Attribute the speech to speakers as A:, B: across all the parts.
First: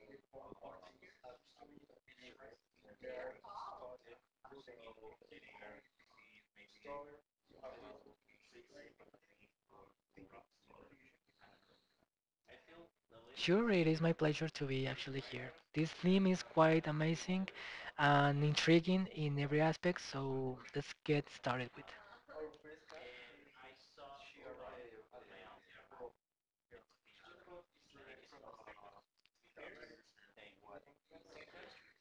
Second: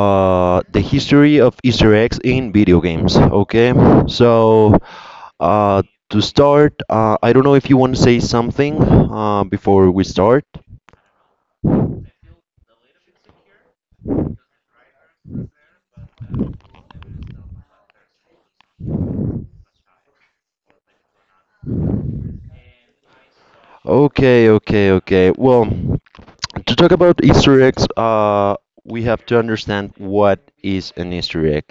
A: the history of Easter eggs in video games. Okay, so uh, to start, I don't know if you want to say something before we start.
B: Sure, it is my pleasure to be actually here. This theme is quite amazing and intriguing in every aspect, so let's get started with.
A: Okay, okay, okay. Well, to talk about Easter eggs, we have to understand what is an Easter egg.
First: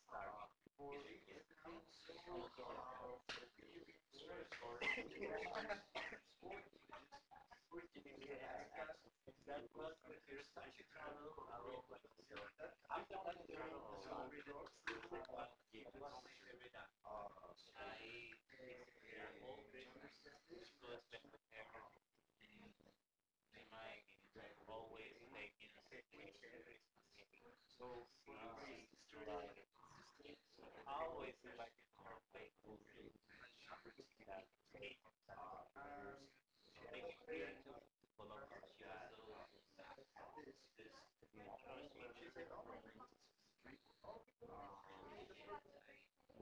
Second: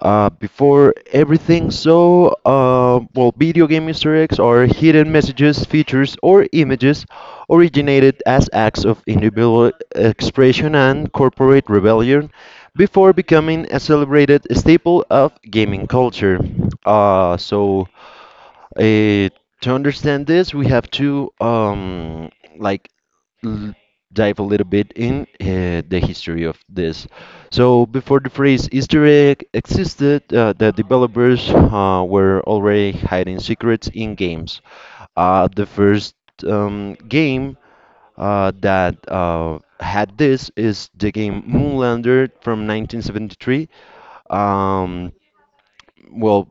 A: Before everything, so well, video game Easter eggs are hidden messages, features, or images originated as acts of individual expression and corporate rebellion before becoming a celebrated staple of gaming culture. Uh, so, to understand this, we have to like l- dive a little bit in the history of this. So before the phrase Easter egg existed, the developers were already hiding secrets in games. The first game that had this is the game Moonlander from 1973. Um, well,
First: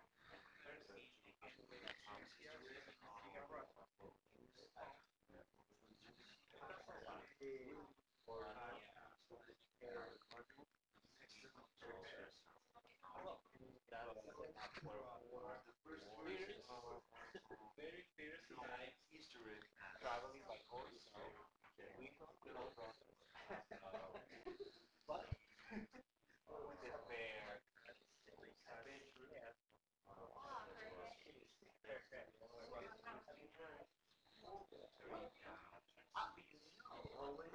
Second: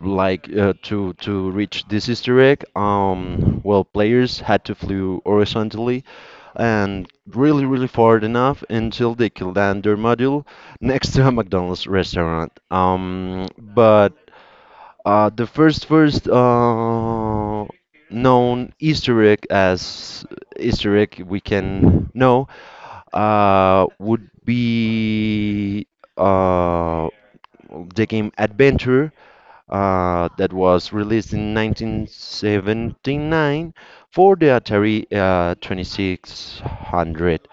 A: like to reach this Easter egg, well, players had to flew horizontally and really really far enough until they could land their module next to a McDonald's restaurant. But the first known Easter egg as Easter egg we can know would be uh, the game Adventure that was released in 1979 for the Atari 2600.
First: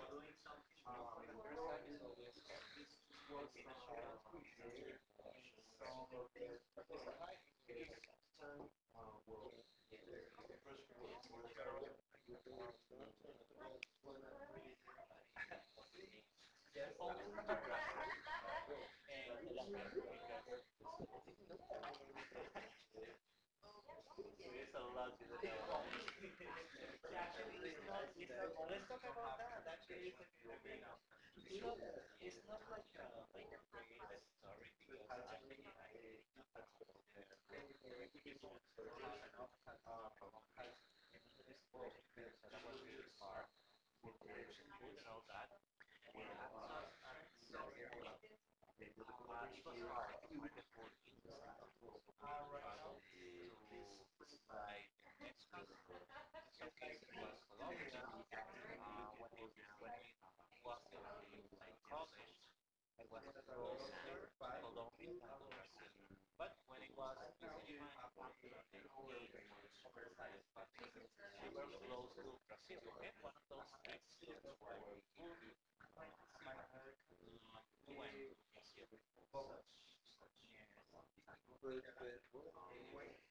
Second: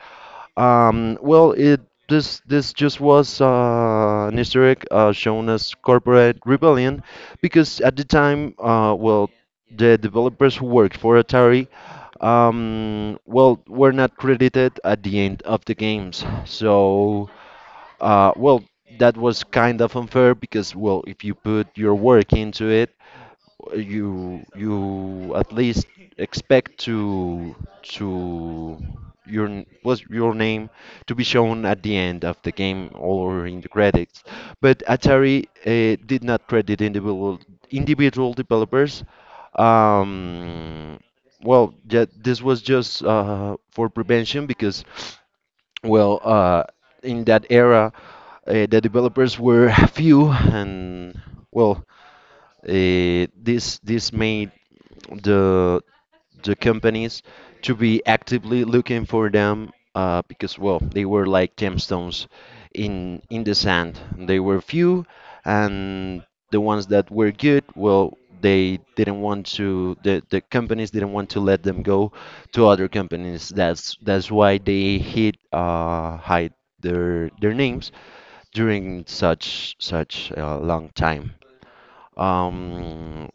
A: Well, it this this just was an Easter egg shown as corporate rebellion because at the time, well, the developers who worked for Atari. Well, were not credited at the end of the games, so well, that was kind of unfair because, well, if you put your work into it, you at least expect to your n- was your name to be shown at the end of the game or in the credits. But Atari did not credit individual developers. Um, well, yeah, this was just for prevention because well, in that era, the developers were few, and well, this made the the companies to be actively looking for them because well they were like gemstones in the sand. They were few, and the ones that were good, well, the companies didn't want to let them go to other companies. That's why they hid, hide their names during such a long time. um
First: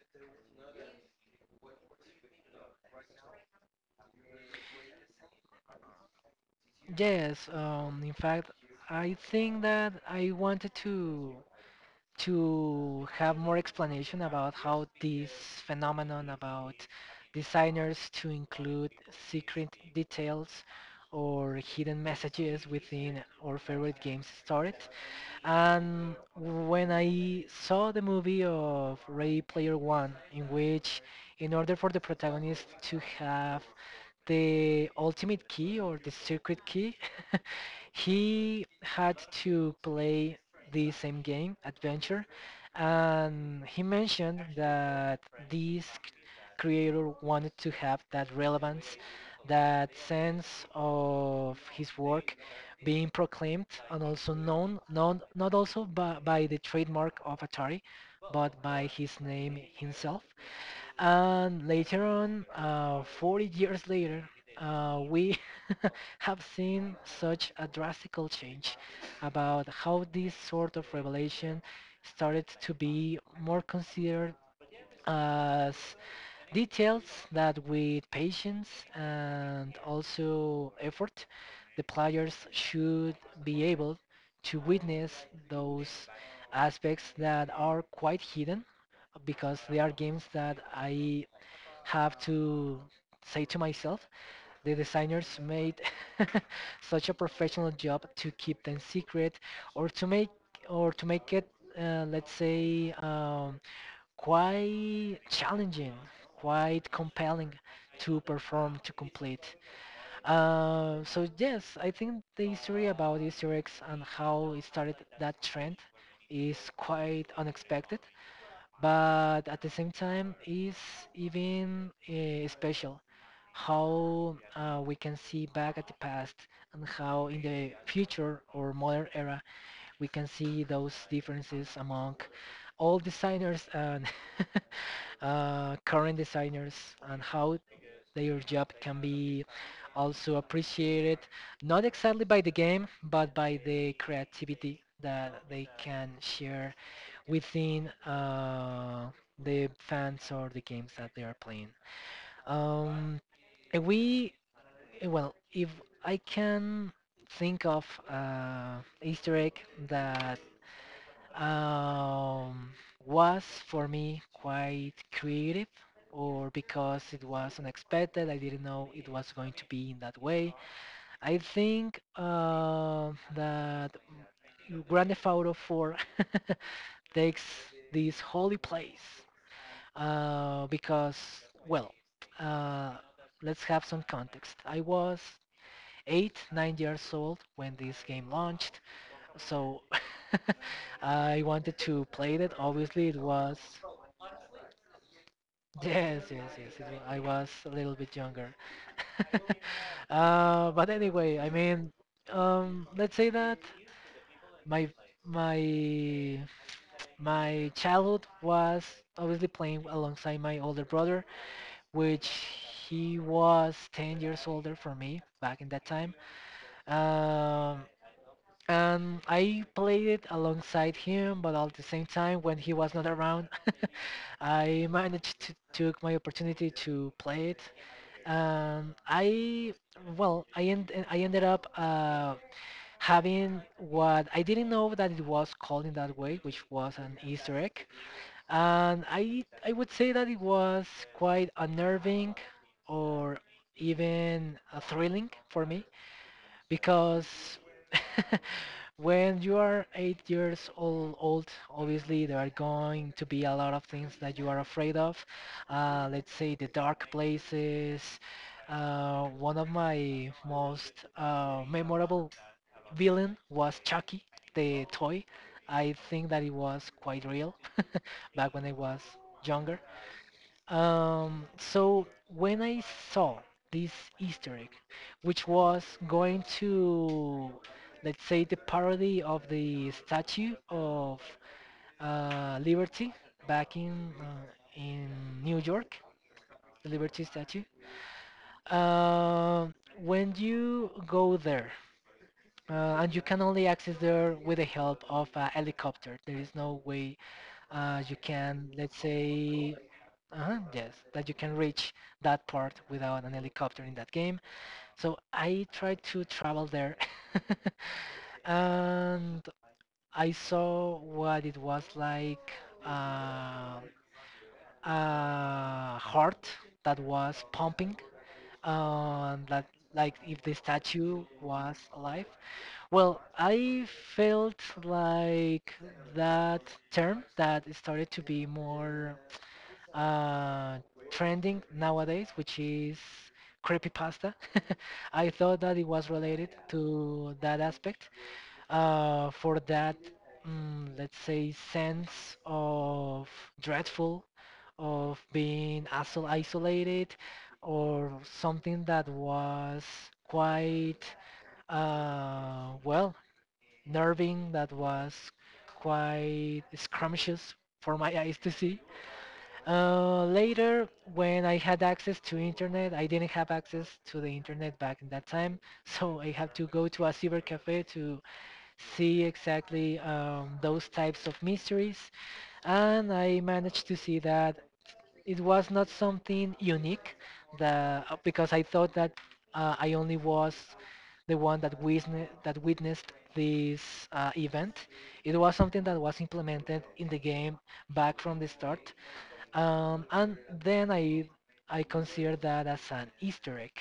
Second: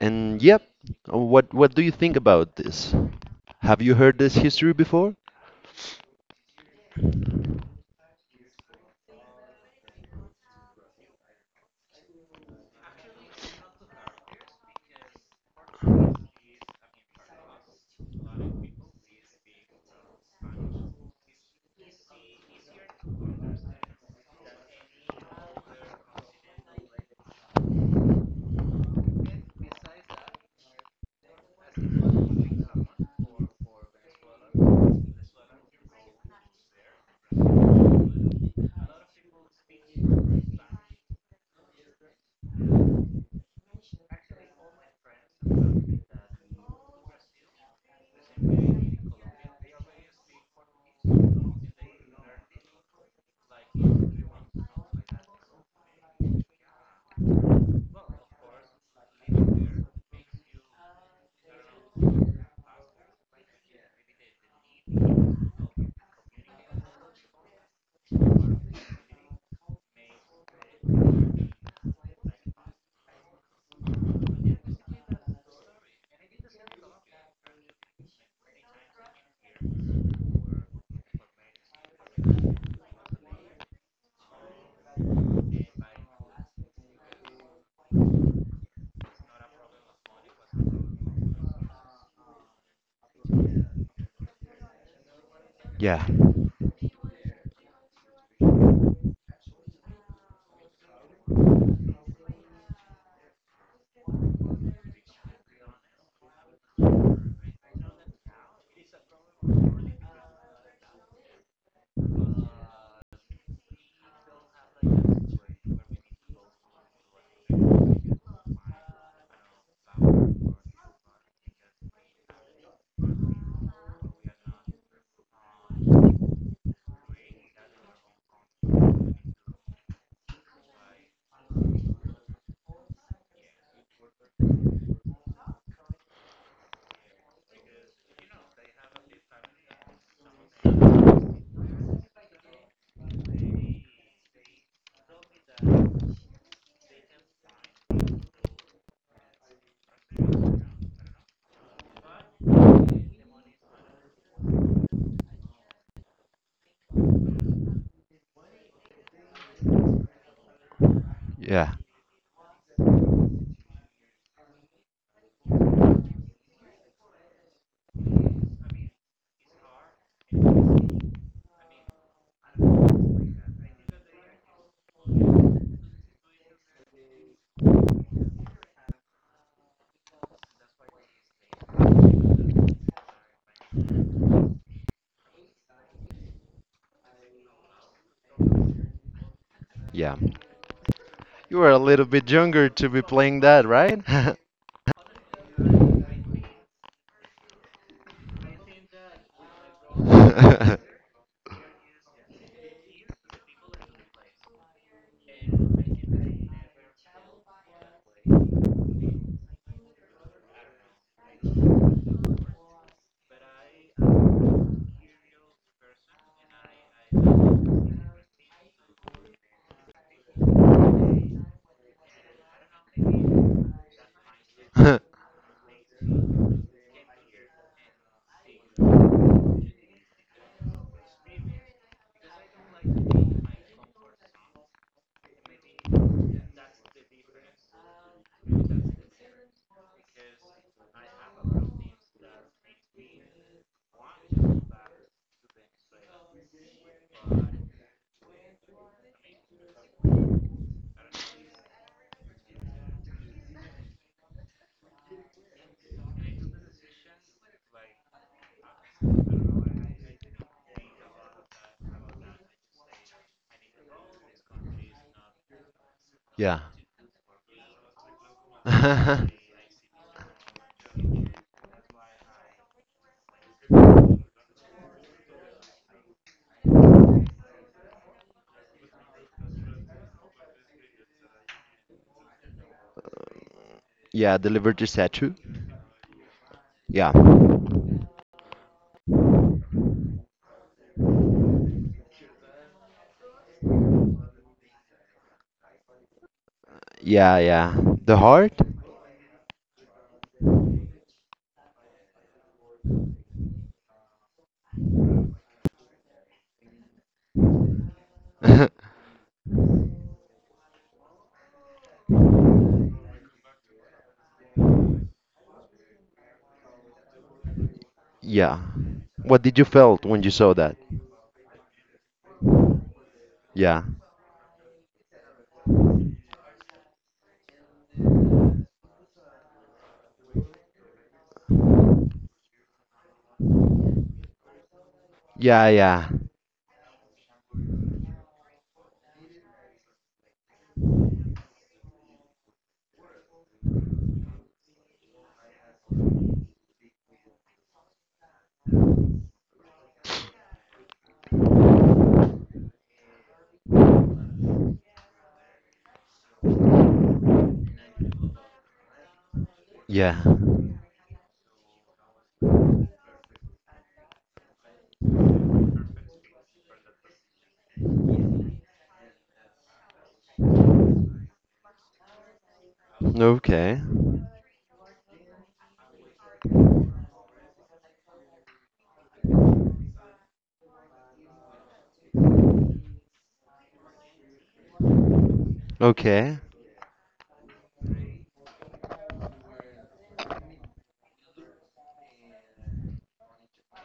A: and yep, what do you think about this? Have you heard this history before?
B: Yes, in fact, I think that I wanted to have more explanation about how this phenomenon about designers to include secret details or hidden messages within our favorite games started. And when I saw the movie of Ready Player One, in which, in order for the protagonist to have the ultimate key or the secret key, he had to play the same game, Adventure, and he mentioned that this creator wanted to have that relevance, that sense of his work being proclaimed and also known, known not also by the trademark of Atari, but by his name himself. And later on, 40 years later, we have seen such a drastical change about how this sort of revelation started to be more considered as details that with patience and also effort, the players should be able to witness those aspects that are quite hidden because they are games that I have to say to myself, the designers made
A: Yeah,
B: such a professional job to keep them secret or to make or to make it, let's say, quite challenging, quite compelling to perform to complete. So yes, I think the history about Easter eggs and how it started that trend is quite unexpected but at the same time is even special how we can see back at the past and how in the future or modern era we can see those differences among all designers and current designers and how their job can be also appreciated not exactly by the game but by the creativity that they can share within the fans or the games that they are playing. Um, we, well, if I can think of Easter egg that
A: yeah,
B: um, was for me quite creative, or because it was unexpected, I didn't know it was going to be in that way. I think that Grand Theft Auto 4 takes this holy place because, well, uh, let's have some context. I was eight, 9 years old when this game launched, so
A: yeah.
B: I
A: You
B: wanted
A: were a
B: to
A: little
B: play
A: bit
B: it.
A: younger to
B: Obviously,
A: be
B: it
A: playing
B: was
A: that, right?
B: yes, yes, yes. I was a little bit younger, but anyway, I mean, let's say that my my my childhood was obviously playing alongside my older brother, which he was 10 years older for me back in that time. Um, and I played it alongside him, but at the same time, when he was not around, I managed to took my opportunity to play it. Um, I I ended up having what I didn't know that it was called in that way, which was an Easter egg. And I would say that it was quite unnerving or even thrilling for me because when you are eight years old, obviously there are going to be a lot of things that you are afraid of. Let's say the dark places. One of my most memorable villain was Chucky, the toy. I think that it
A: Yeah.
B: was quite real back when I was younger. So when I saw this Easter egg, which was going to, let's say, the parody of the Statue of Liberty back
A: Yeah, the Liberty
B: in
A: statue.
B: New York, the Liberty
A: Yeah.
B: Statue. Um, when you go there and you can only access there with the help of a helicopter. There is no way
A: Yeah, yeah. The
B: you
A: heart?
B: can, let's say, yes, that you can reach that part without an helicopter in that game. So I tried to travel there, and I saw what it was like uh, a heart that was pumping,
A: Yeah. What did you
B: that
A: felt
B: like
A: when you
B: if
A: saw
B: the
A: that?
B: statue was alive. Well,
A: Yeah.
B: I felt like that term that started to be more uh, trending nowadays, which is creepypasta. I thought
A: Yeah,
B: that it
A: yeah.
B: was related to that aspect for that, let's say, sense of dreadful, of being isolated, or something that was quite uh, well nerving. That was quite scrumptious for my eyes to see.
A: Yeah.
B: Later, when I had access to internet, I didn't have access to the internet back in that time, so I had to go to a cyber cafe to see exactly those types of mysteries, and I
A: Okay.
B: managed to see that it was not something unique the because I thought that I only was the one that witnessed this event. It was something that was
A: Okay.
B: implemented in the game back from the start, and then I consider that as an Easter egg.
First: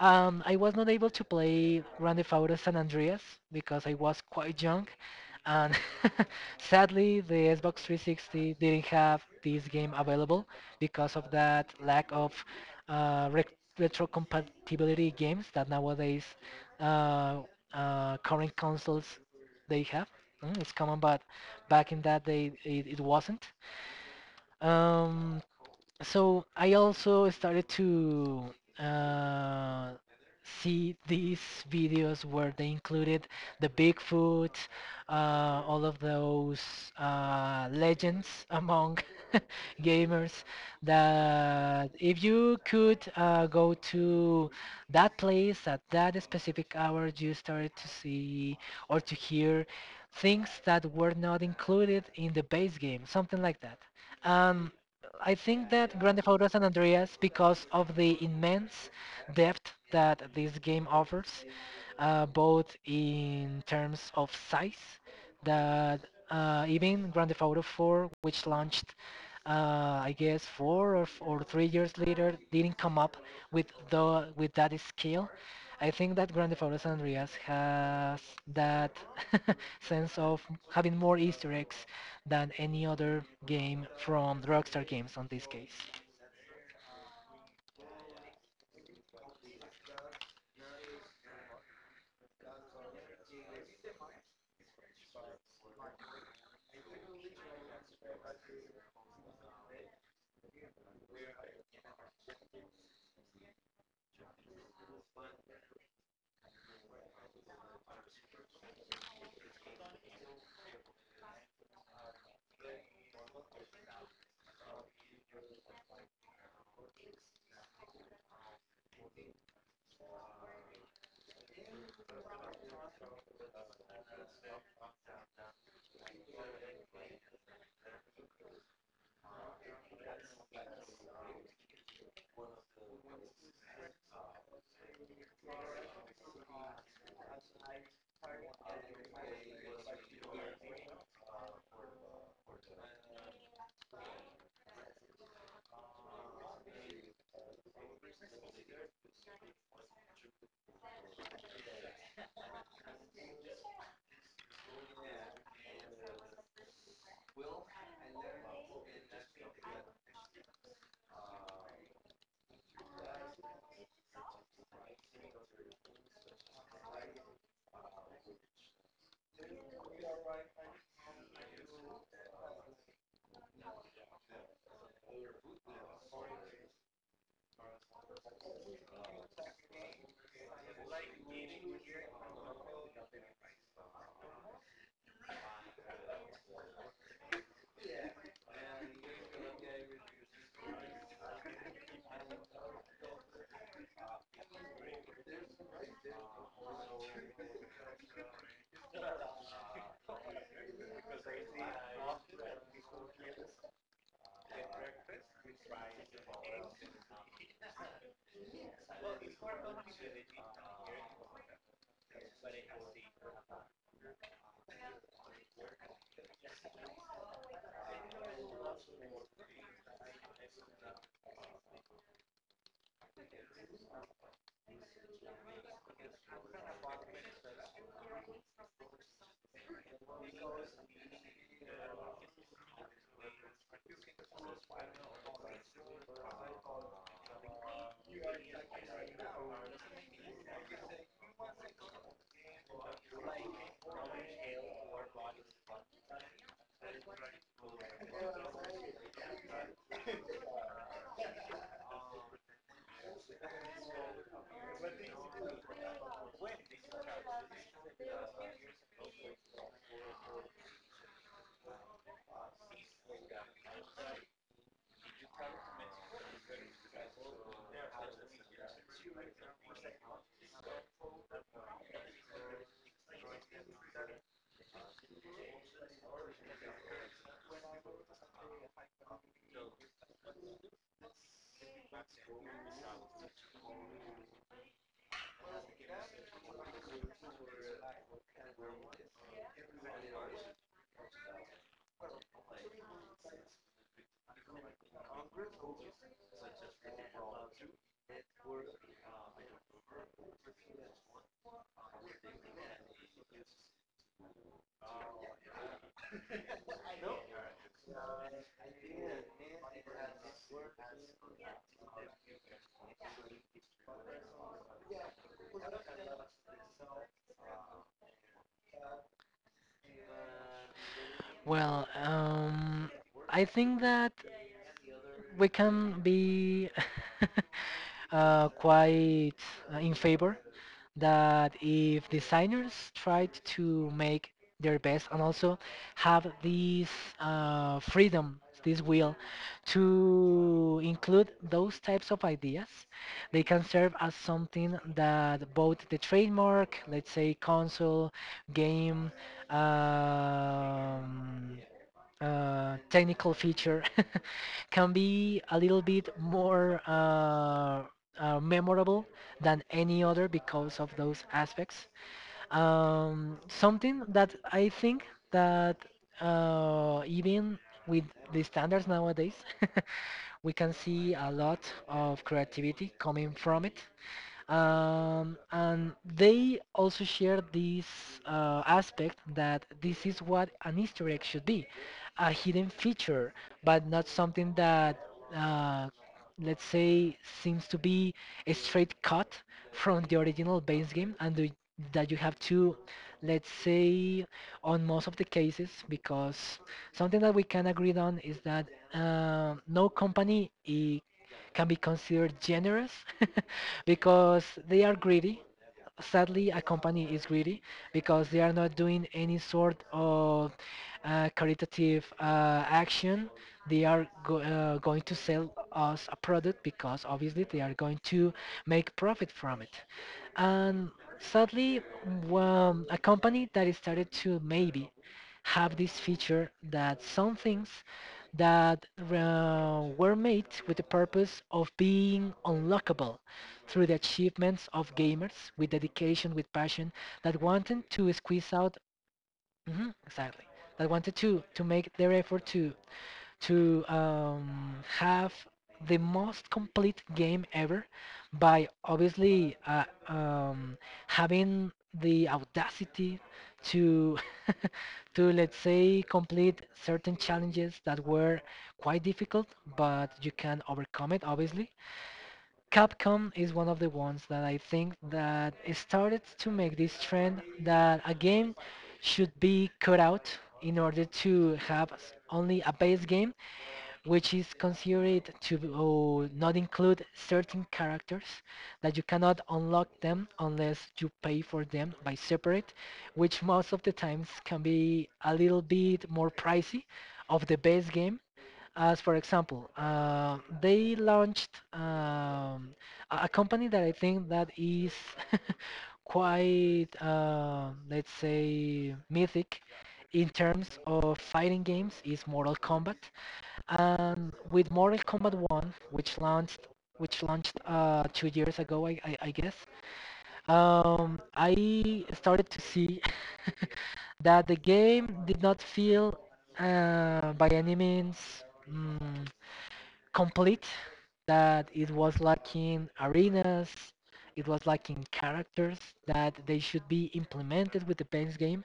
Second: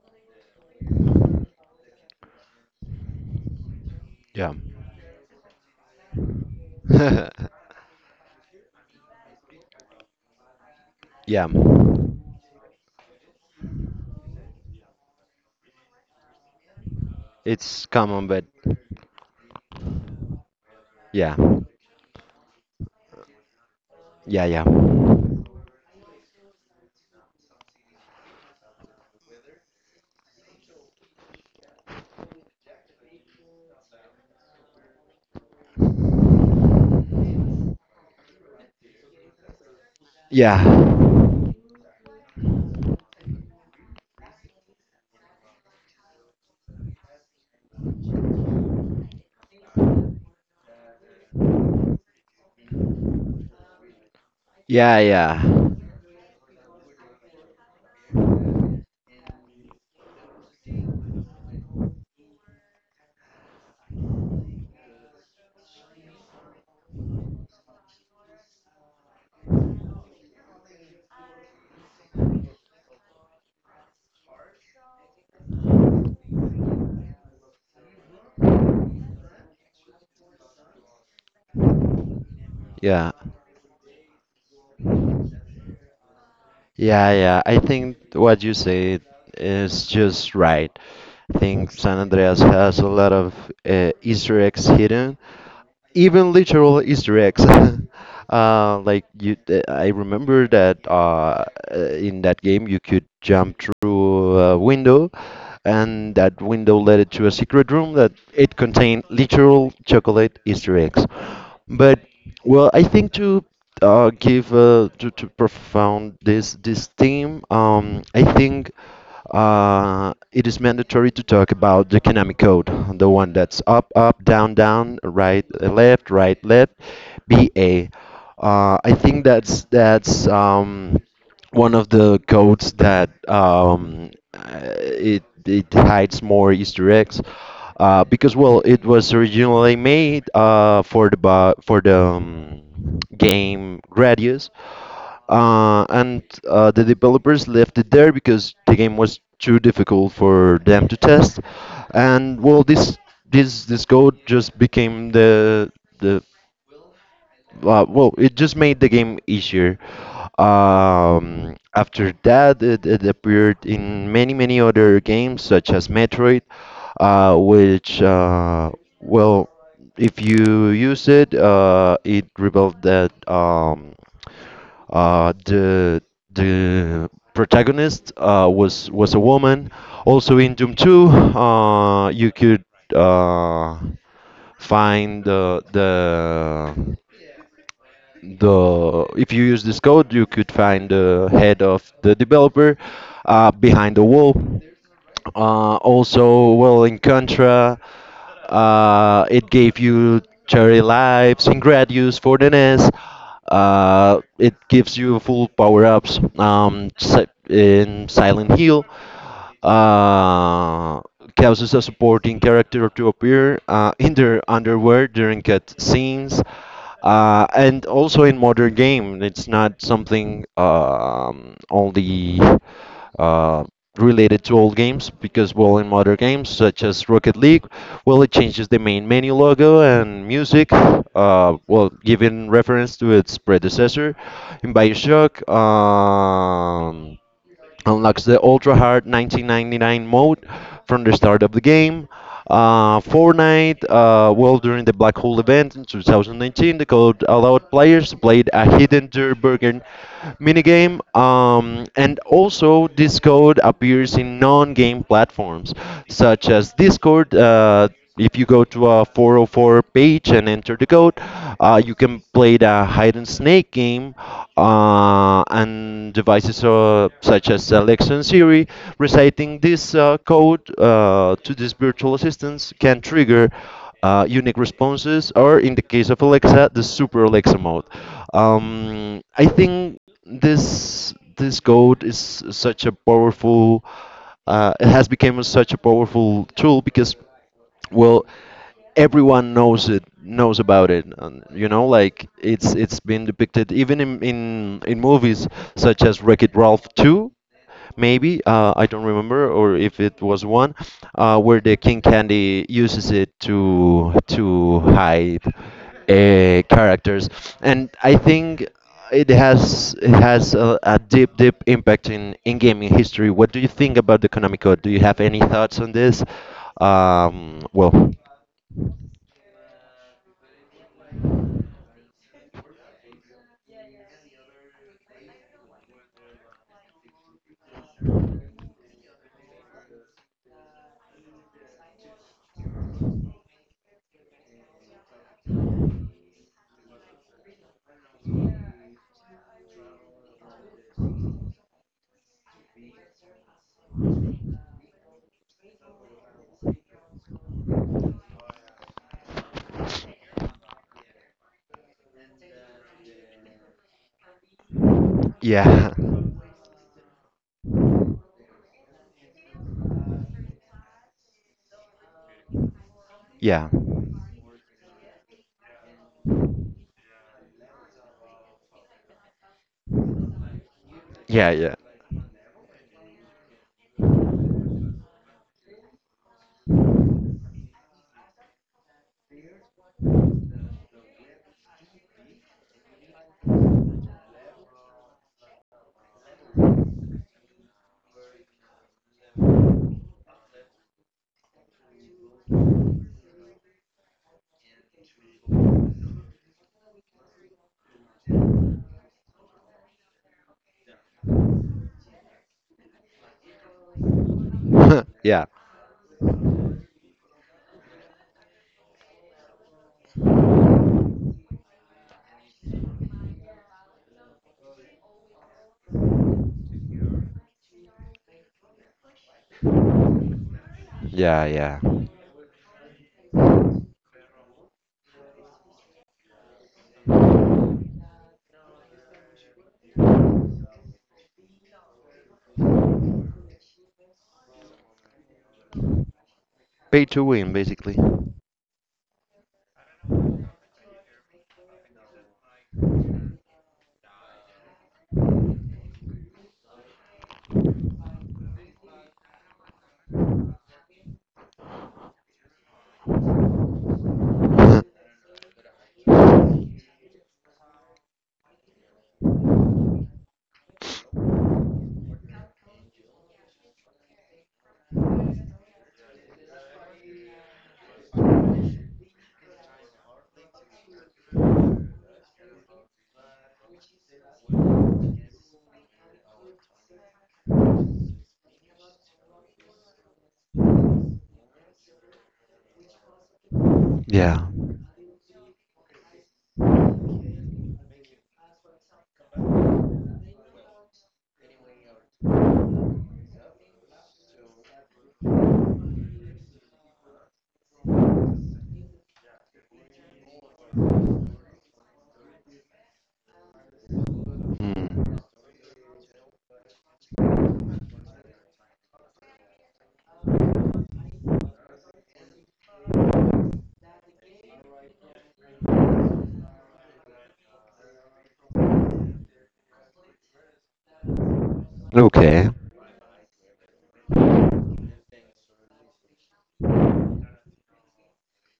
B: I was not able to play Grand Theft Auto San Andreas because I was
A: Yeah.
B: quite young, and sadly the Xbox 360 didn't have this game available because of
A: Yeah,
B: that lack of uh, re- retrocompatibility games that nowadays uh,
A: it's common, but
B: current consoles they have. It's common, but
A: yeah,
B: back in that day it wasn't.
A: yeah, yeah,
B: Um, so I also started to uh, see these videos where they included the Bigfoot, all of those legends among gamers.
A: yeah,
B: That if you could go to that place at that specific hour, you started to see or to hear things that were not included in the base game, something like that. Um,
A: yeah,
B: I
A: yeah,
B: think that Grand Theft Auto San Andreas, because of the immense depth that this game offers, both in terms of size, that even Grand Theft Auto 4, which launched, I guess, four or, or 3 years later, didn't come up with that scale. I think that Grand Theft Auto San Andreas has that sense of having more Easter eggs than any other
A: yeah,
B: game from Rockstar Games on this case.
A: yeah, yeah. I think what you said is just right. I think San Andreas has a lot of Easter eggs hidden, even literal Easter eggs. Like you, I remember that in that game you could jump through a window, and that window led it to a secret room that it contained literal chocolate Easter eggs. But well, I think to, give, to profound this theme, I think it is mandatory to talk about the economic code, the one that's up, up, down, down, right, left, BA. I think that's one of the codes that it hides more Easter eggs, because well it was originally made for the for the game Gradius and the developers left it there because the game was too difficult for them to test. And well, this code just became the well, it just made the game easier. After that, it appeared in many, many other games, such as Metroid, which, well, if you use it, it revealed that uh, the the protagonist was a woman. Also in Doom 2, you could uh, find the if you use this code, you could find the head of the developer behind the wall. Also, well, in Contra, it gave you cherry lives, in Gradius for the NES. It gives you full power ups. In Silent Hill, uh, causes a supporting character to appear in their underwear during cutscenes. And also in modern game, it's not something only uh, related to old games because, well, in modern games such as Rocket League, well, it changes the main menu logo and music, well, giving reference to its predecessor. In Bioshock, unlocks the ultra hard 1999 mode from the start of the game. Fortnite, well, during the Black Hole event in 2019, the code allowed players to play a hidden Dirty Burger minigame, and also this code appears in non game platforms such as Discord. If you go to a 404 page and enter the code, you can play the hide and snake game, and devices, such as Alexa and Siri. Reciting this code to these virtual assistants can trigger unique responses, or in the case of Alexa, the Super Alexa mode. I think this code is such a powerful, it has become such a powerful tool because well, everyone knows it knows about it, and you know like it's been depicted even in in movies such as Wreck It Ralph 2, maybe, I don't remember, or if it was one, where the King Candy uses it to hide, characters, and I think it has a deep deep impact in gaming history. What do you think about the Konami Code? Do you have any thoughts on this? Well,
B: Well, I think that we can be quite in favor that if designers tried to make their best and also have this freedom, this will to include those types of ideas, they can serve as something that both the trademark, let's say console, game, um, technical feature can be a little
A: yeah,
B: bit more memorable than any other because of those aspects.
A: yeah,
B: Something that I think that even with the standards nowadays, we can see a
A: yeah,
B: lot
A: yeah,
B: of creativity coming from it. And they also share this aspect that this is what an Easter egg should be, a hidden feature, but not something that uh, let's say, seems to be a straight cut from the original base game that you have to, let's say, on most of the cases, because something that we can agree on is that no company can be considered generous because they are greedy.
A: yeah,
B: Sadly, a company is greedy because they are not doing any sort of caritative action. They are go going to sell us a product because obviously they are going to make profit from it. And
A: yeah,
B: sadly,
A: yeah.
B: a company that is started to maybe have this feature that some things that were made with the purpose of being unlockable through the achievements of gamers with dedication, with passion,
A: Pay to
B: that
A: win,
B: wanted
A: basically.
B: to squeeze out, mhm, exactly, that wanted to make their effort to have the most complete game ever by obviously having the audacity to to let's say complete certain challenges that were quite difficult but you can overcome it obviously. Capcom is one of the ones that I think that started to make this trend that a game should be cut out in order to have only a base game which is considered to not include certain characters that you cannot unlock them unless you pay for them by separate, which most of the times
A: Yeah.
B: can be a little bit more pricey of the base game. As for example, they launched a company that I think that is quite, let's say, mythic in terms of fighting games is Mortal Kombat. And with Mortal
A: Mm.
B: Kombat 1, which launched 2 years ago, I guess, I started to see that the game did not feel by any means mm, complete, that it was
A: Okay.
B: lacking arenas, it was lacking characters that they should be implemented with the base game.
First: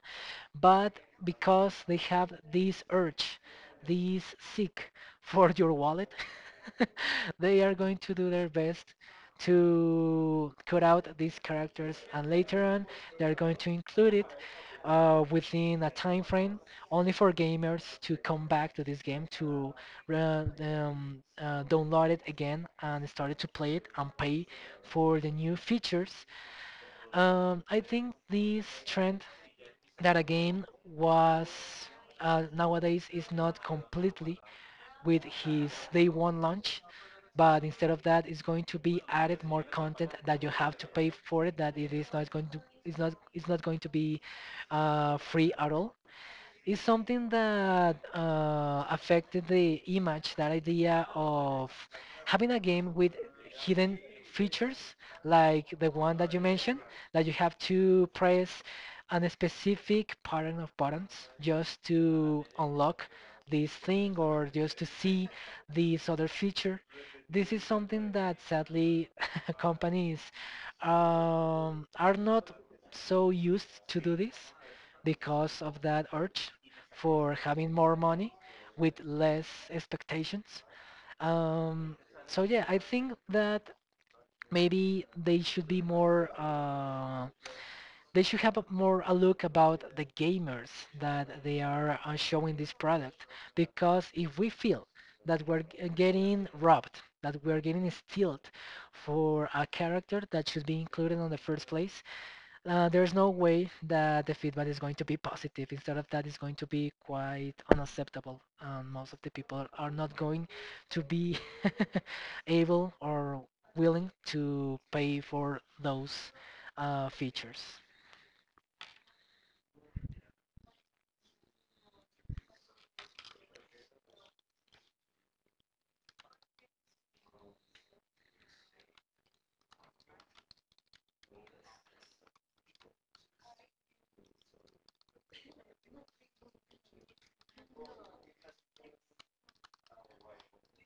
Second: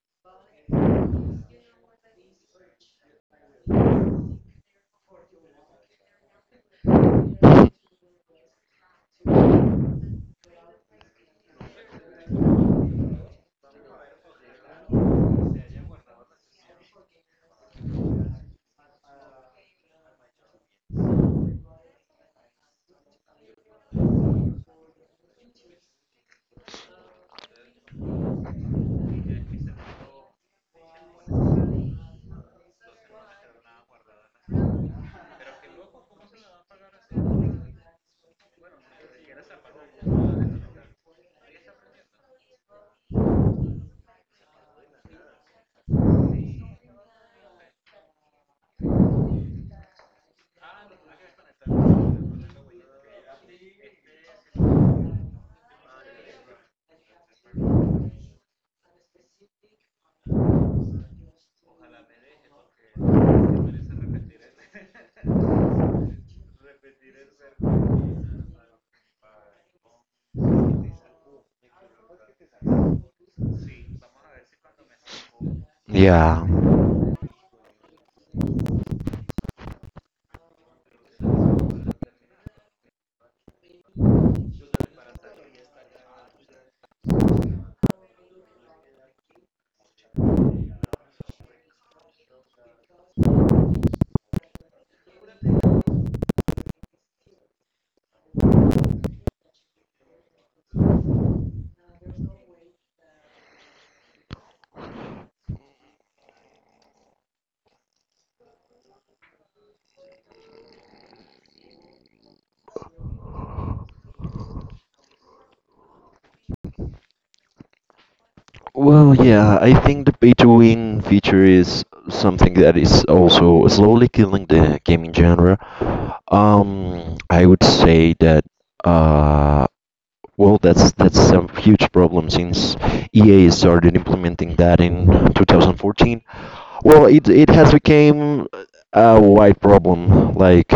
B: But because they have this urge, this seek for your wallet, they are going to do their best to cut out these characters, and later on they're going to include it within a time frame, only for gamers to come back to this game to download it again and started to play it and pay for the new features. I think this trend, that again was nowadays is not completely with his day one launch, but instead of that it's going to be added more content that you have to pay for it, that it is not going to it's not going to be free at all. It's something that affected the image, that idea of having a game with hidden features like the one that you mentioned, that you have to press a specific pattern of buttons just to unlock this thing or just to see this other feature. This is something that sadly companies are not so used to do this because of that
A: Yeah.
B: urge for having more money with less expectations. Um, so yeah, I think that maybe they should be more. They should have a, more a look about the gamers that they are showing this product, because if we feel that getting robbed, that we're getting stealed for a character that should be included on the first place, there's no way that the feedback is going to be positive. Instead of that, it's going to be quite unacceptable. Most of the people are not going to be able or willing to pay for those features.
A: Well, yeah, I think the pay-to-win feature is something that is also slowly killing the gaming genre. I would say that, uh, well, that's some huge problem since EA started implementing that in 2014. Well, it has become a wide problem. Like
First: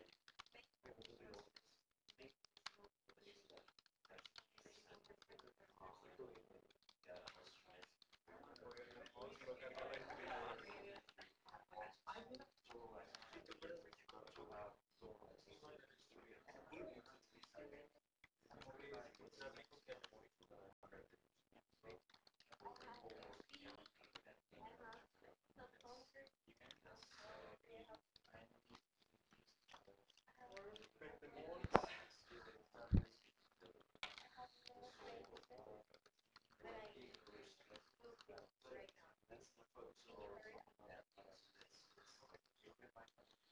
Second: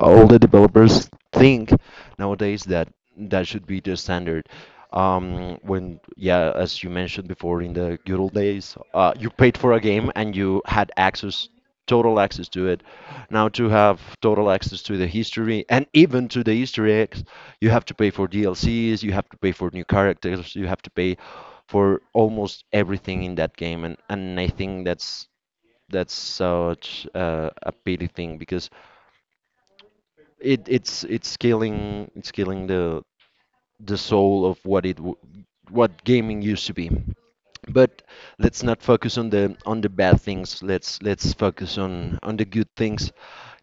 A: all the developers think nowadays that that should be the standard. When, yeah, as you mentioned before, in the good old days, you paid for a game and you had access, total access to it. Now to have total access to the history and even to the Easter eggs, you have to pay for DLCs, you have to pay for new characters, you have to pay for almost everything in that game, and I think that's such a pity thing because it's killing the soul of what gaming used to be. But let's not focus on the bad things. Let's focus on the good things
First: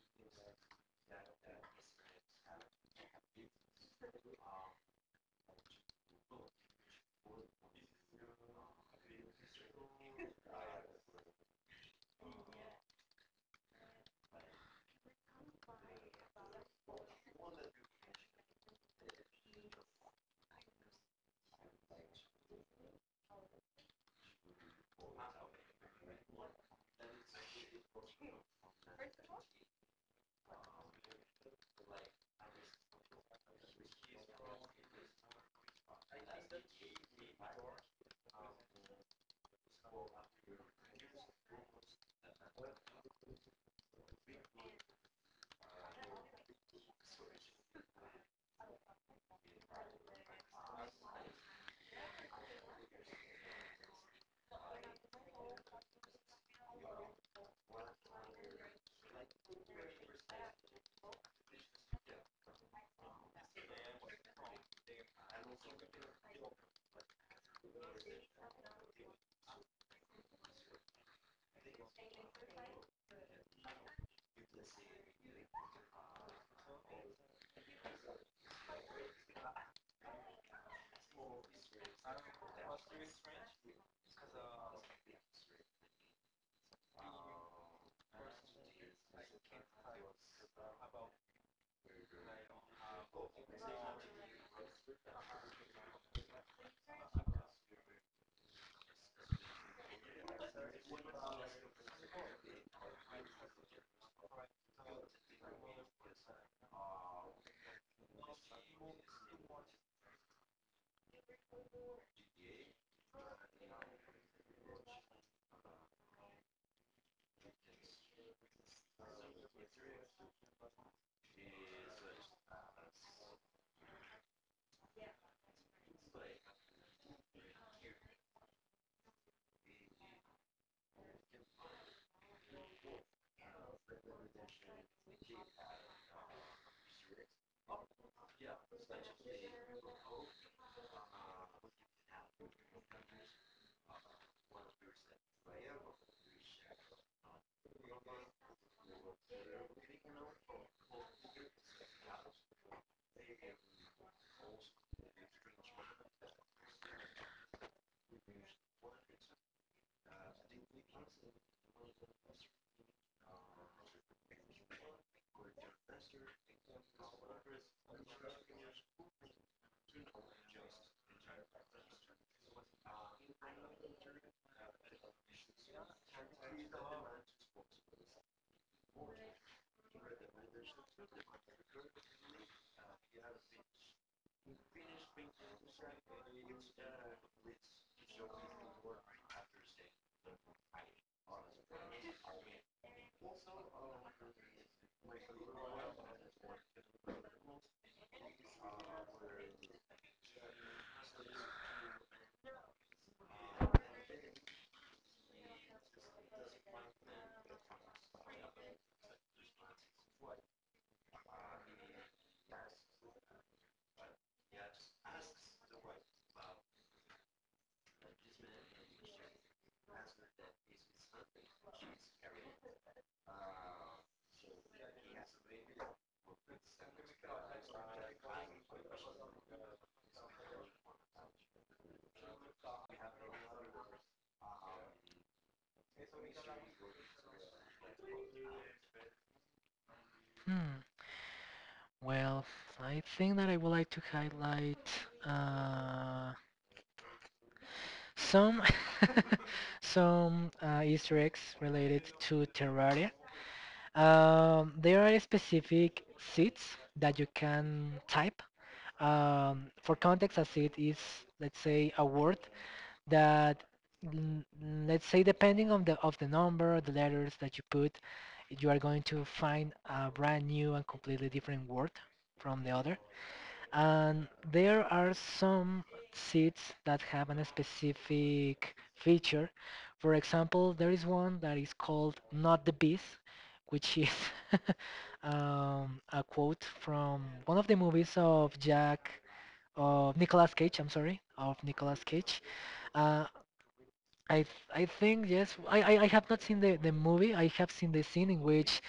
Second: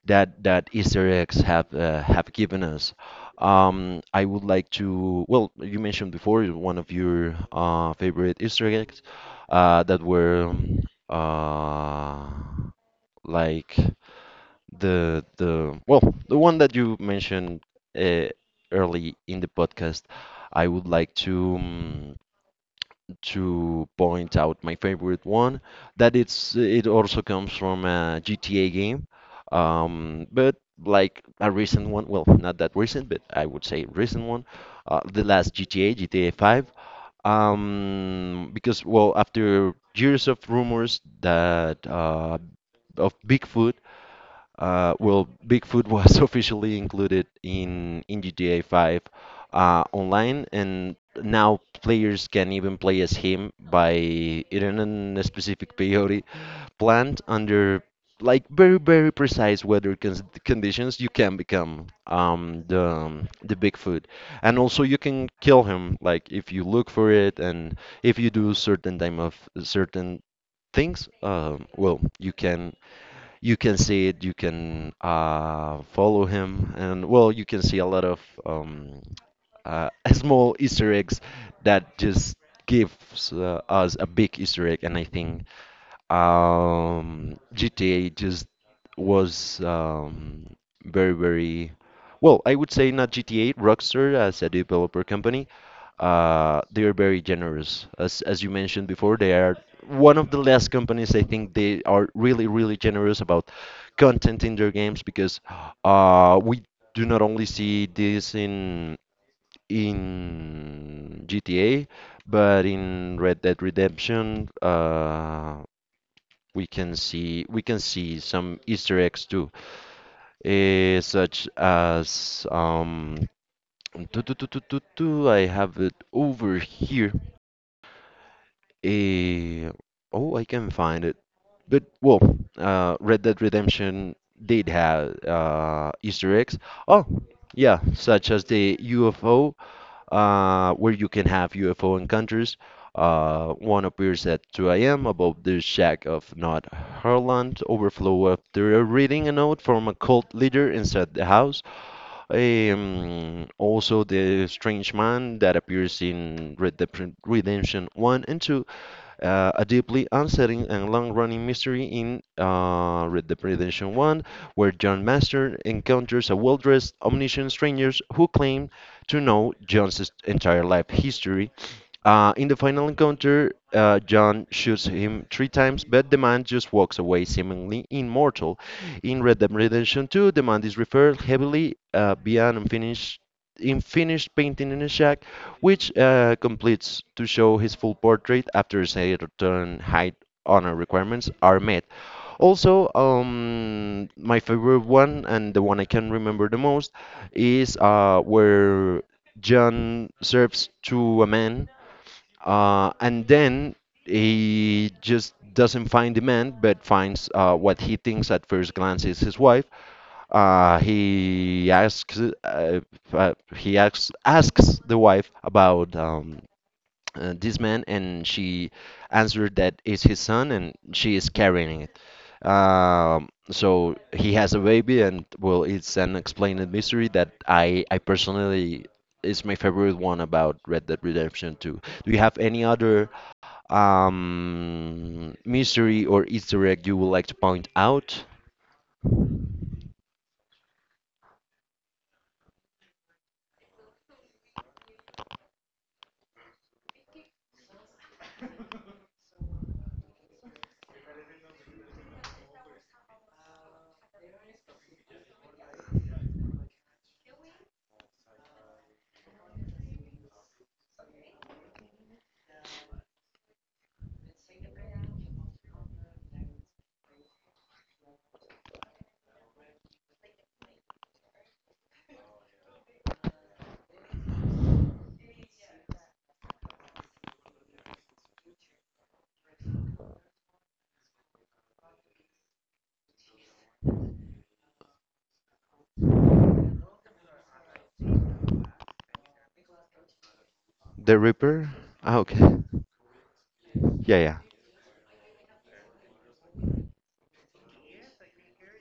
A: that Easter eggs have, have given us. I would like to, well, you mentioned before one of your favorite Easter eggs that were uh, like the well the one that you mentioned uh, early in the podcast. I would like to, to point out my favorite one that it's it also comes from a GTA game, but like a recent one, well, not that recent, but I would say recent one, the last GTA 5, because well after years of rumors that, of Bigfoot, well, Bigfoot was officially included in GTA 5, online, and now players can even play as him by in a specific peyote plant under like very very precise weather cons conditions. You can become, the Bigfoot, and also you can kill him like if you look for it and if you do certain time of certain things. Well, you can see it, you can follow him, and well, you can see a lot of um, small Easter eggs that just gives us a big Easter egg, and I think, GTA just was, very, very well. I would say not GTA, Rockstar as a developer company. They are very generous, as you mentioned before. They are one of the last companies I think they are really, really generous about content in their games because, we do not only see this in GTA, but in Red Dead Redemption. We can see some Easter eggs too, eh, such as, do, do, do, do, do, do, I have it over here. Eh, oh, I can find it. But well, Red Dead Redemption did have Easter eggs. Oh, yeah, such as the UFO, where you can have UFO encounters. One appears at 2 a.m. above the shack of Nod Herland. Overflow after reading a note from a cult leader inside the house. Also, the strange man that appears in Red Dead Redemption 1 and 2, a deeply unsettling and long-running mystery in, Red Dead Redemption 1, where John Master encounters a well-dressed, omniscient stranger who claims to know John's entire life history. In the final encounter, John shoots him three times, but the man just walks away, seemingly immortal. In Red Dead Redemption 2, the man is referred heavily, via an unfinished painting in a shack, which completes to show his full portrait after certain height honor requirements are met. Also, my favorite one and the one I can remember the most is, where John serves to a man, and then he just doesn't find the man, but finds, what he thinks at first glance is his wife. Uh, he asks, uh, he asks, the wife about, this man, and she answered that it's his son, and she is carrying it. So he has a baby, and well, it's an explained mystery that I personally is my favorite one about Red Dead Redemption 2. Do you have any other, mystery or Easter egg you would like to point out?
B: Hmm. Well, I think that I would like to highlight uh, some some Easter eggs related to Terraria. There are specific seeds that you can type. For context, a seed is, let's say, a word that, mm, let's say, depending on the of the number, of the letters that you put, you are going to find a brand new and completely different word from the other. And there are some seeds that have a specific feature. For example, there is one that is called Not the Bees, which is a quote from one of the movies of Jack, of Nicolas Cage, I'm sorry,
A: The
B: of
A: Ripper?
B: Nicolas
A: Ah,
B: Cage.
A: okay.
B: Uh,
A: Yeah,
B: I,
A: yeah.
B: th- I think, yes, I have not seen the movie. I have seen the scene in which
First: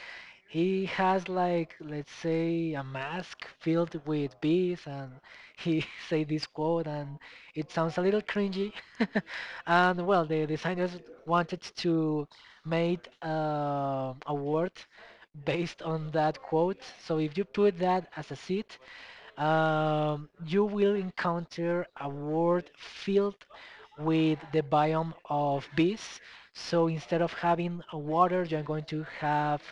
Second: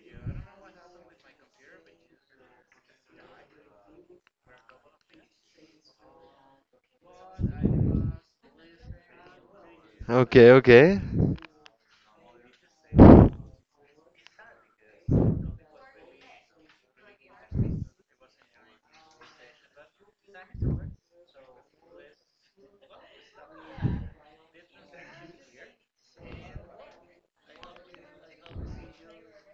B: he has, like, let's say, a mask filled with bees, and he say this quote, and it sounds a little cringy. And well, the
A: Okay,
B: designers
A: okay.
B: wanted to make a word based on that quote. So if you put that as a seed, you will encounter a world filled with the biome of beasts. So instead of having a water, you're going to have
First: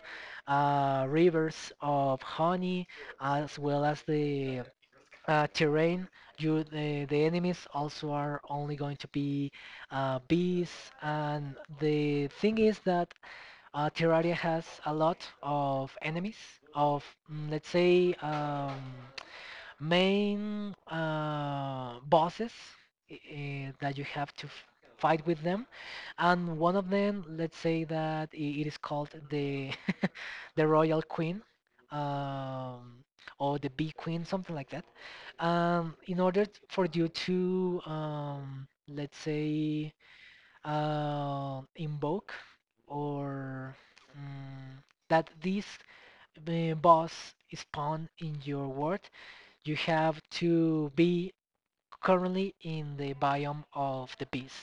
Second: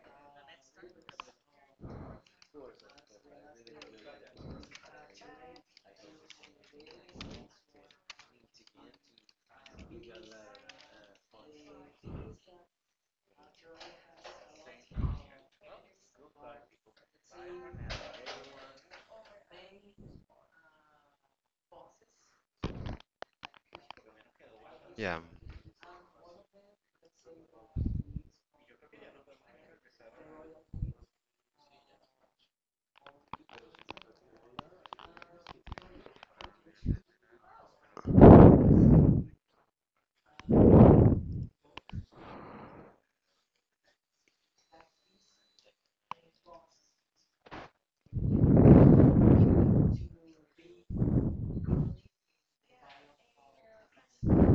B: rivers of honey, as well as the terrain. The enemies also are only going to be bees, and the thing is that Terraria has a lot of enemies. Of let's say. Main bosses that you have to f- fight with
A: Yeah.
B: them, and one of them, let's say that I it is called the the Royal Queen, um, or the Bee Queen, something like that. In order for you to, let's say, invoke or mm, that this boss spawn in your world, you have to be currently in the biome of the beast.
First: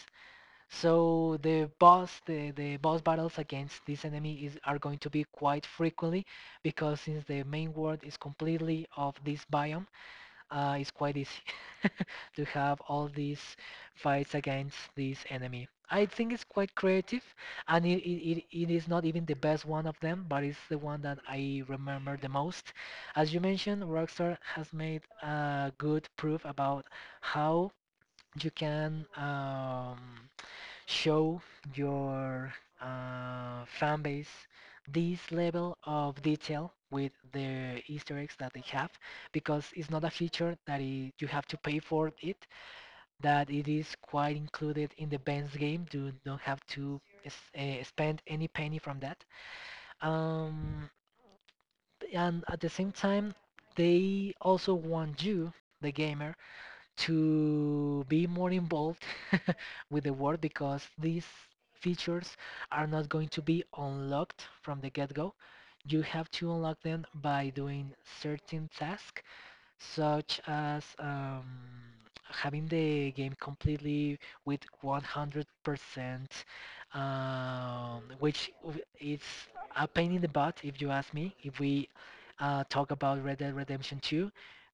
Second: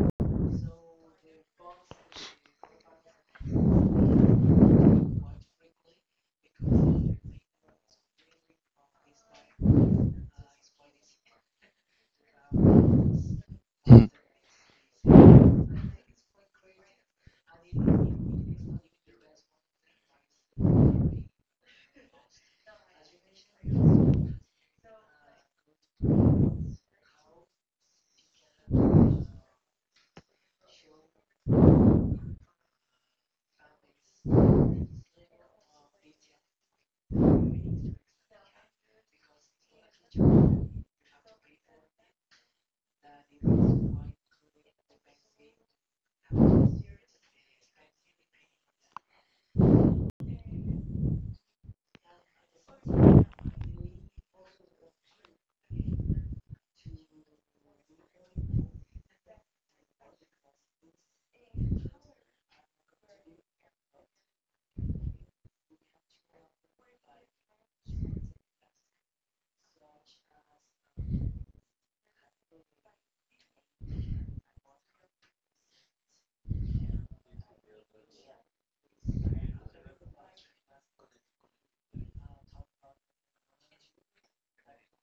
B: So the boss battles against this enemy is are going to be quite frequently, because since the main world is completely of this biome, it's quite easy to have all these
A: Mhm.
B: fights against this enemy. I think it's quite creative, and it is not even the best one of them, but it's the one that I remember the most. As you mentioned, Rockstar has made a good proof about how you can, show your fan base this level of detail with the Easter eggs that they have, because it's not a feature that you have to pay for it, that it is quite included in the band's game. You don't have to spend any penny from that. Um, and at the same time, they also want you, the gamer, to be more involved with the world, because these features are not going to be unlocked from the get-go. You have to unlock them by doing certain tasks, such as having the game completely with 100%, which it's a pain in the butt if you ask me. If we talk about Red Dead Redemption 2,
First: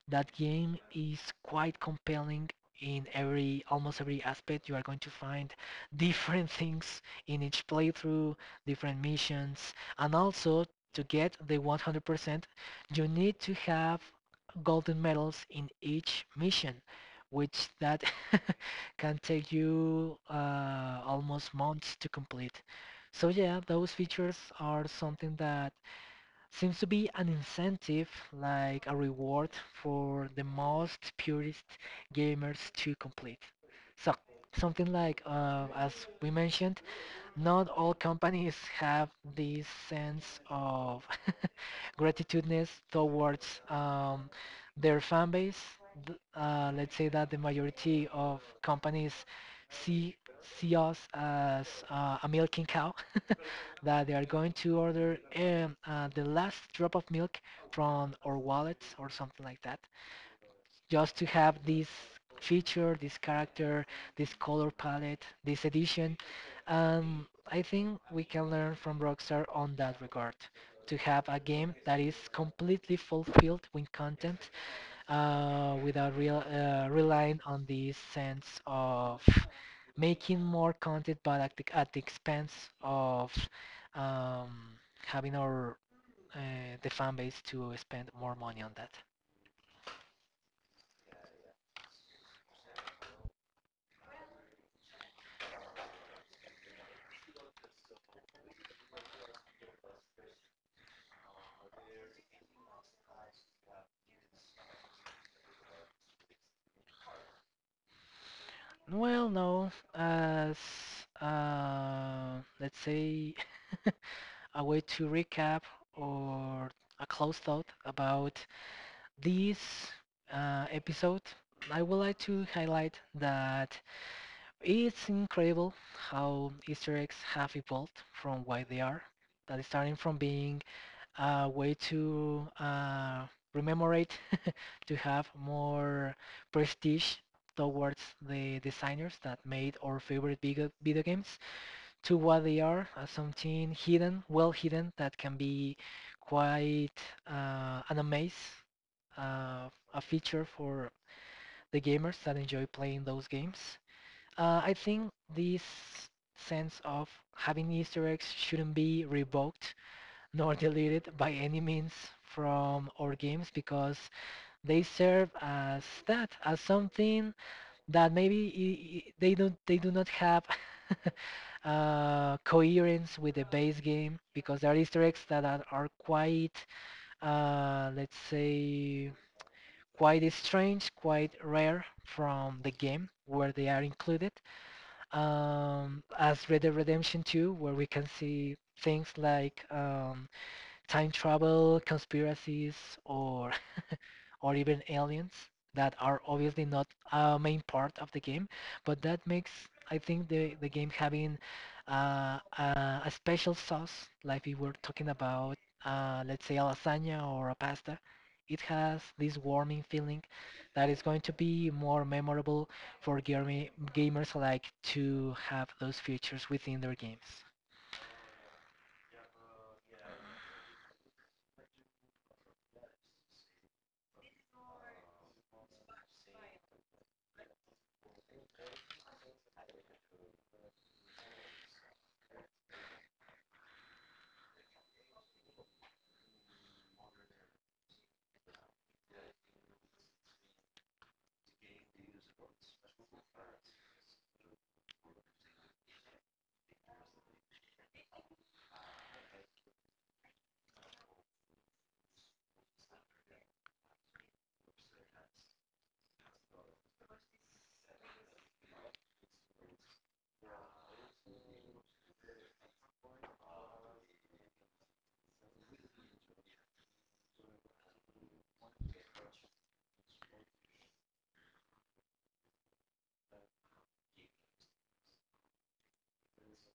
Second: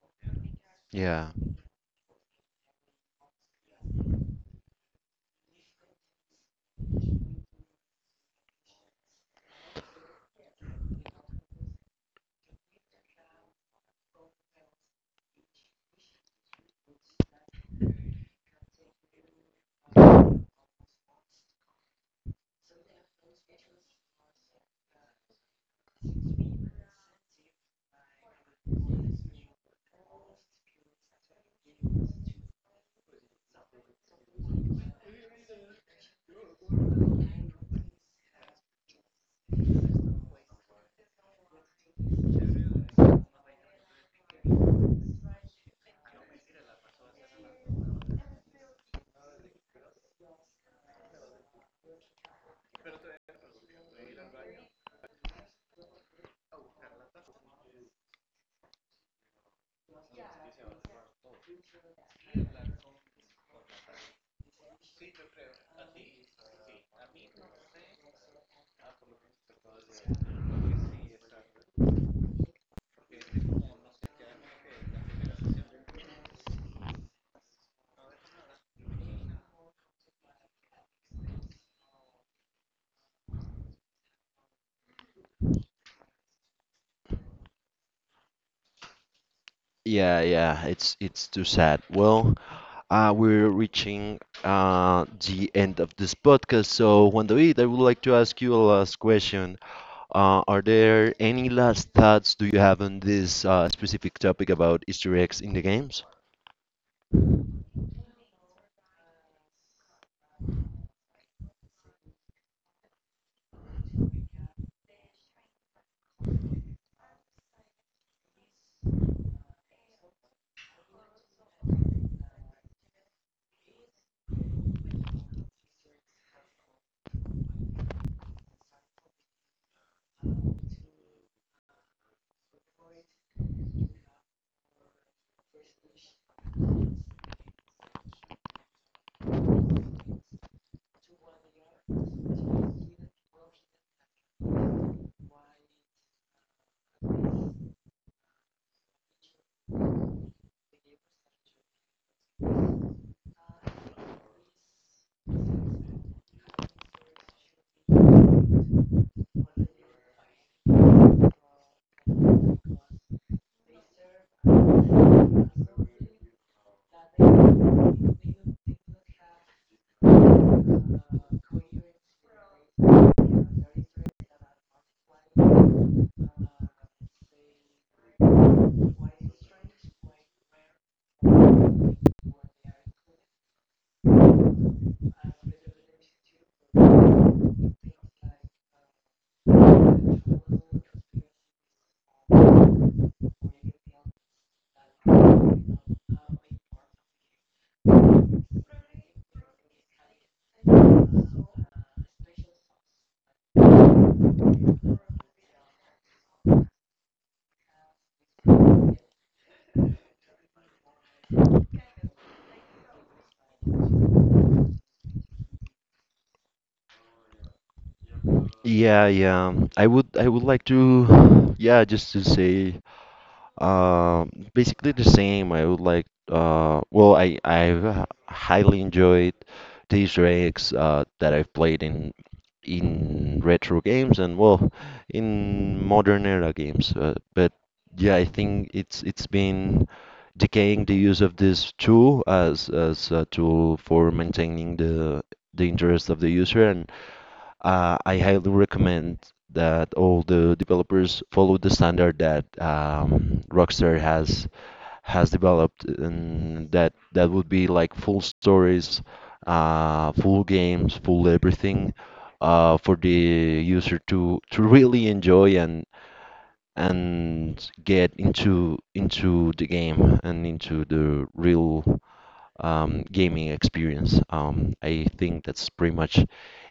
B: that game is
A: Yeah.
B: quite compelling in every almost every aspect. You are going to find different things in each playthrough, different missions, and also to get the 100%, you need to have golden medals in each mission, which that can take you almost months to complete. So yeah, those features are something that seems to be an incentive, like a reward for the most purist gamers to complete. So something like, as we mentioned, not all companies have this sense of gratitudeness towards their fan base. Let's say that the majority of companies see see us as a milking cow, that they are going to order the last drop of milk from our wallets or something like that, just to have this feature, this character, this color palette, this edition. I think we can learn from Rockstar on that regard, to have a game that is completely fulfilled with content without relying on the sense of making more content, but at at the expense of um, having our uh, the fan base to spend more money on that.
A: Yeah, yeah, it's too sad. Well, we're reaching the end of this podcast. So, Juan David, I would like to ask you a last question. Are there any last thoughts do you have on this, specific topic about Easter eggs in the games?
B: Well, no, as let's say, a way to recap, or a close thought about this episode, I would like to highlight that it's incredible how Easter eggs have evolved from what they are. That is, starting from being a way to rememorate to have more prestige towards the designers that made our favorite video games, to what they are, something hidden, well hidden, that can be quite an amaze a feature for the gamers that enjoy playing those games. I think this sense of having Easter eggs shouldn't be revoked nor deleted by any means from our games, because they serve as that, as something that maybe they do not have coherence with the base game, because there are Easter eggs that are quite, let's say, quite strange, quite rare from the game where they are included. As Red Dead Redemption 2, where we can see things like time travel conspiracies, or or even aliens, that are obviously not a main part of the game, but that makes, I think, the game having a special sauce, like we were talking about, let's say a lasagna or a pasta. It has this warming feeling that is going to be more memorable for gamers, like to have those features within their games.
A: Yeah, yeah. I would like to, yeah, just to say, basically the same. I would like, well, I've highly enjoyed the Easter eggs that I've played in retro games and, well, in modern era games. But yeah, I think it's been decaying the use of this tool as a tool for maintaining the interest of the user and. I highly recommend that all the developers follow the standard that, Rockstar has developed, and that that would be like full stories, full games, full everything, for the user to really enjoy and get into the game and into the real, gaming experience. I think that's pretty much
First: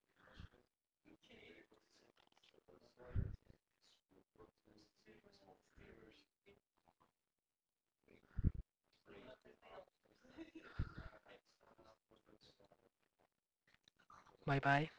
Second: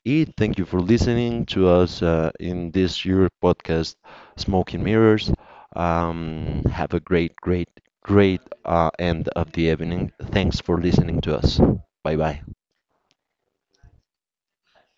A: it. Thank you for listening to us in this year podcast, Smoke and Mirrors. Have a great, great, great end of the evening. Thanks for listening to us. Bye bye.
B: Bye bye.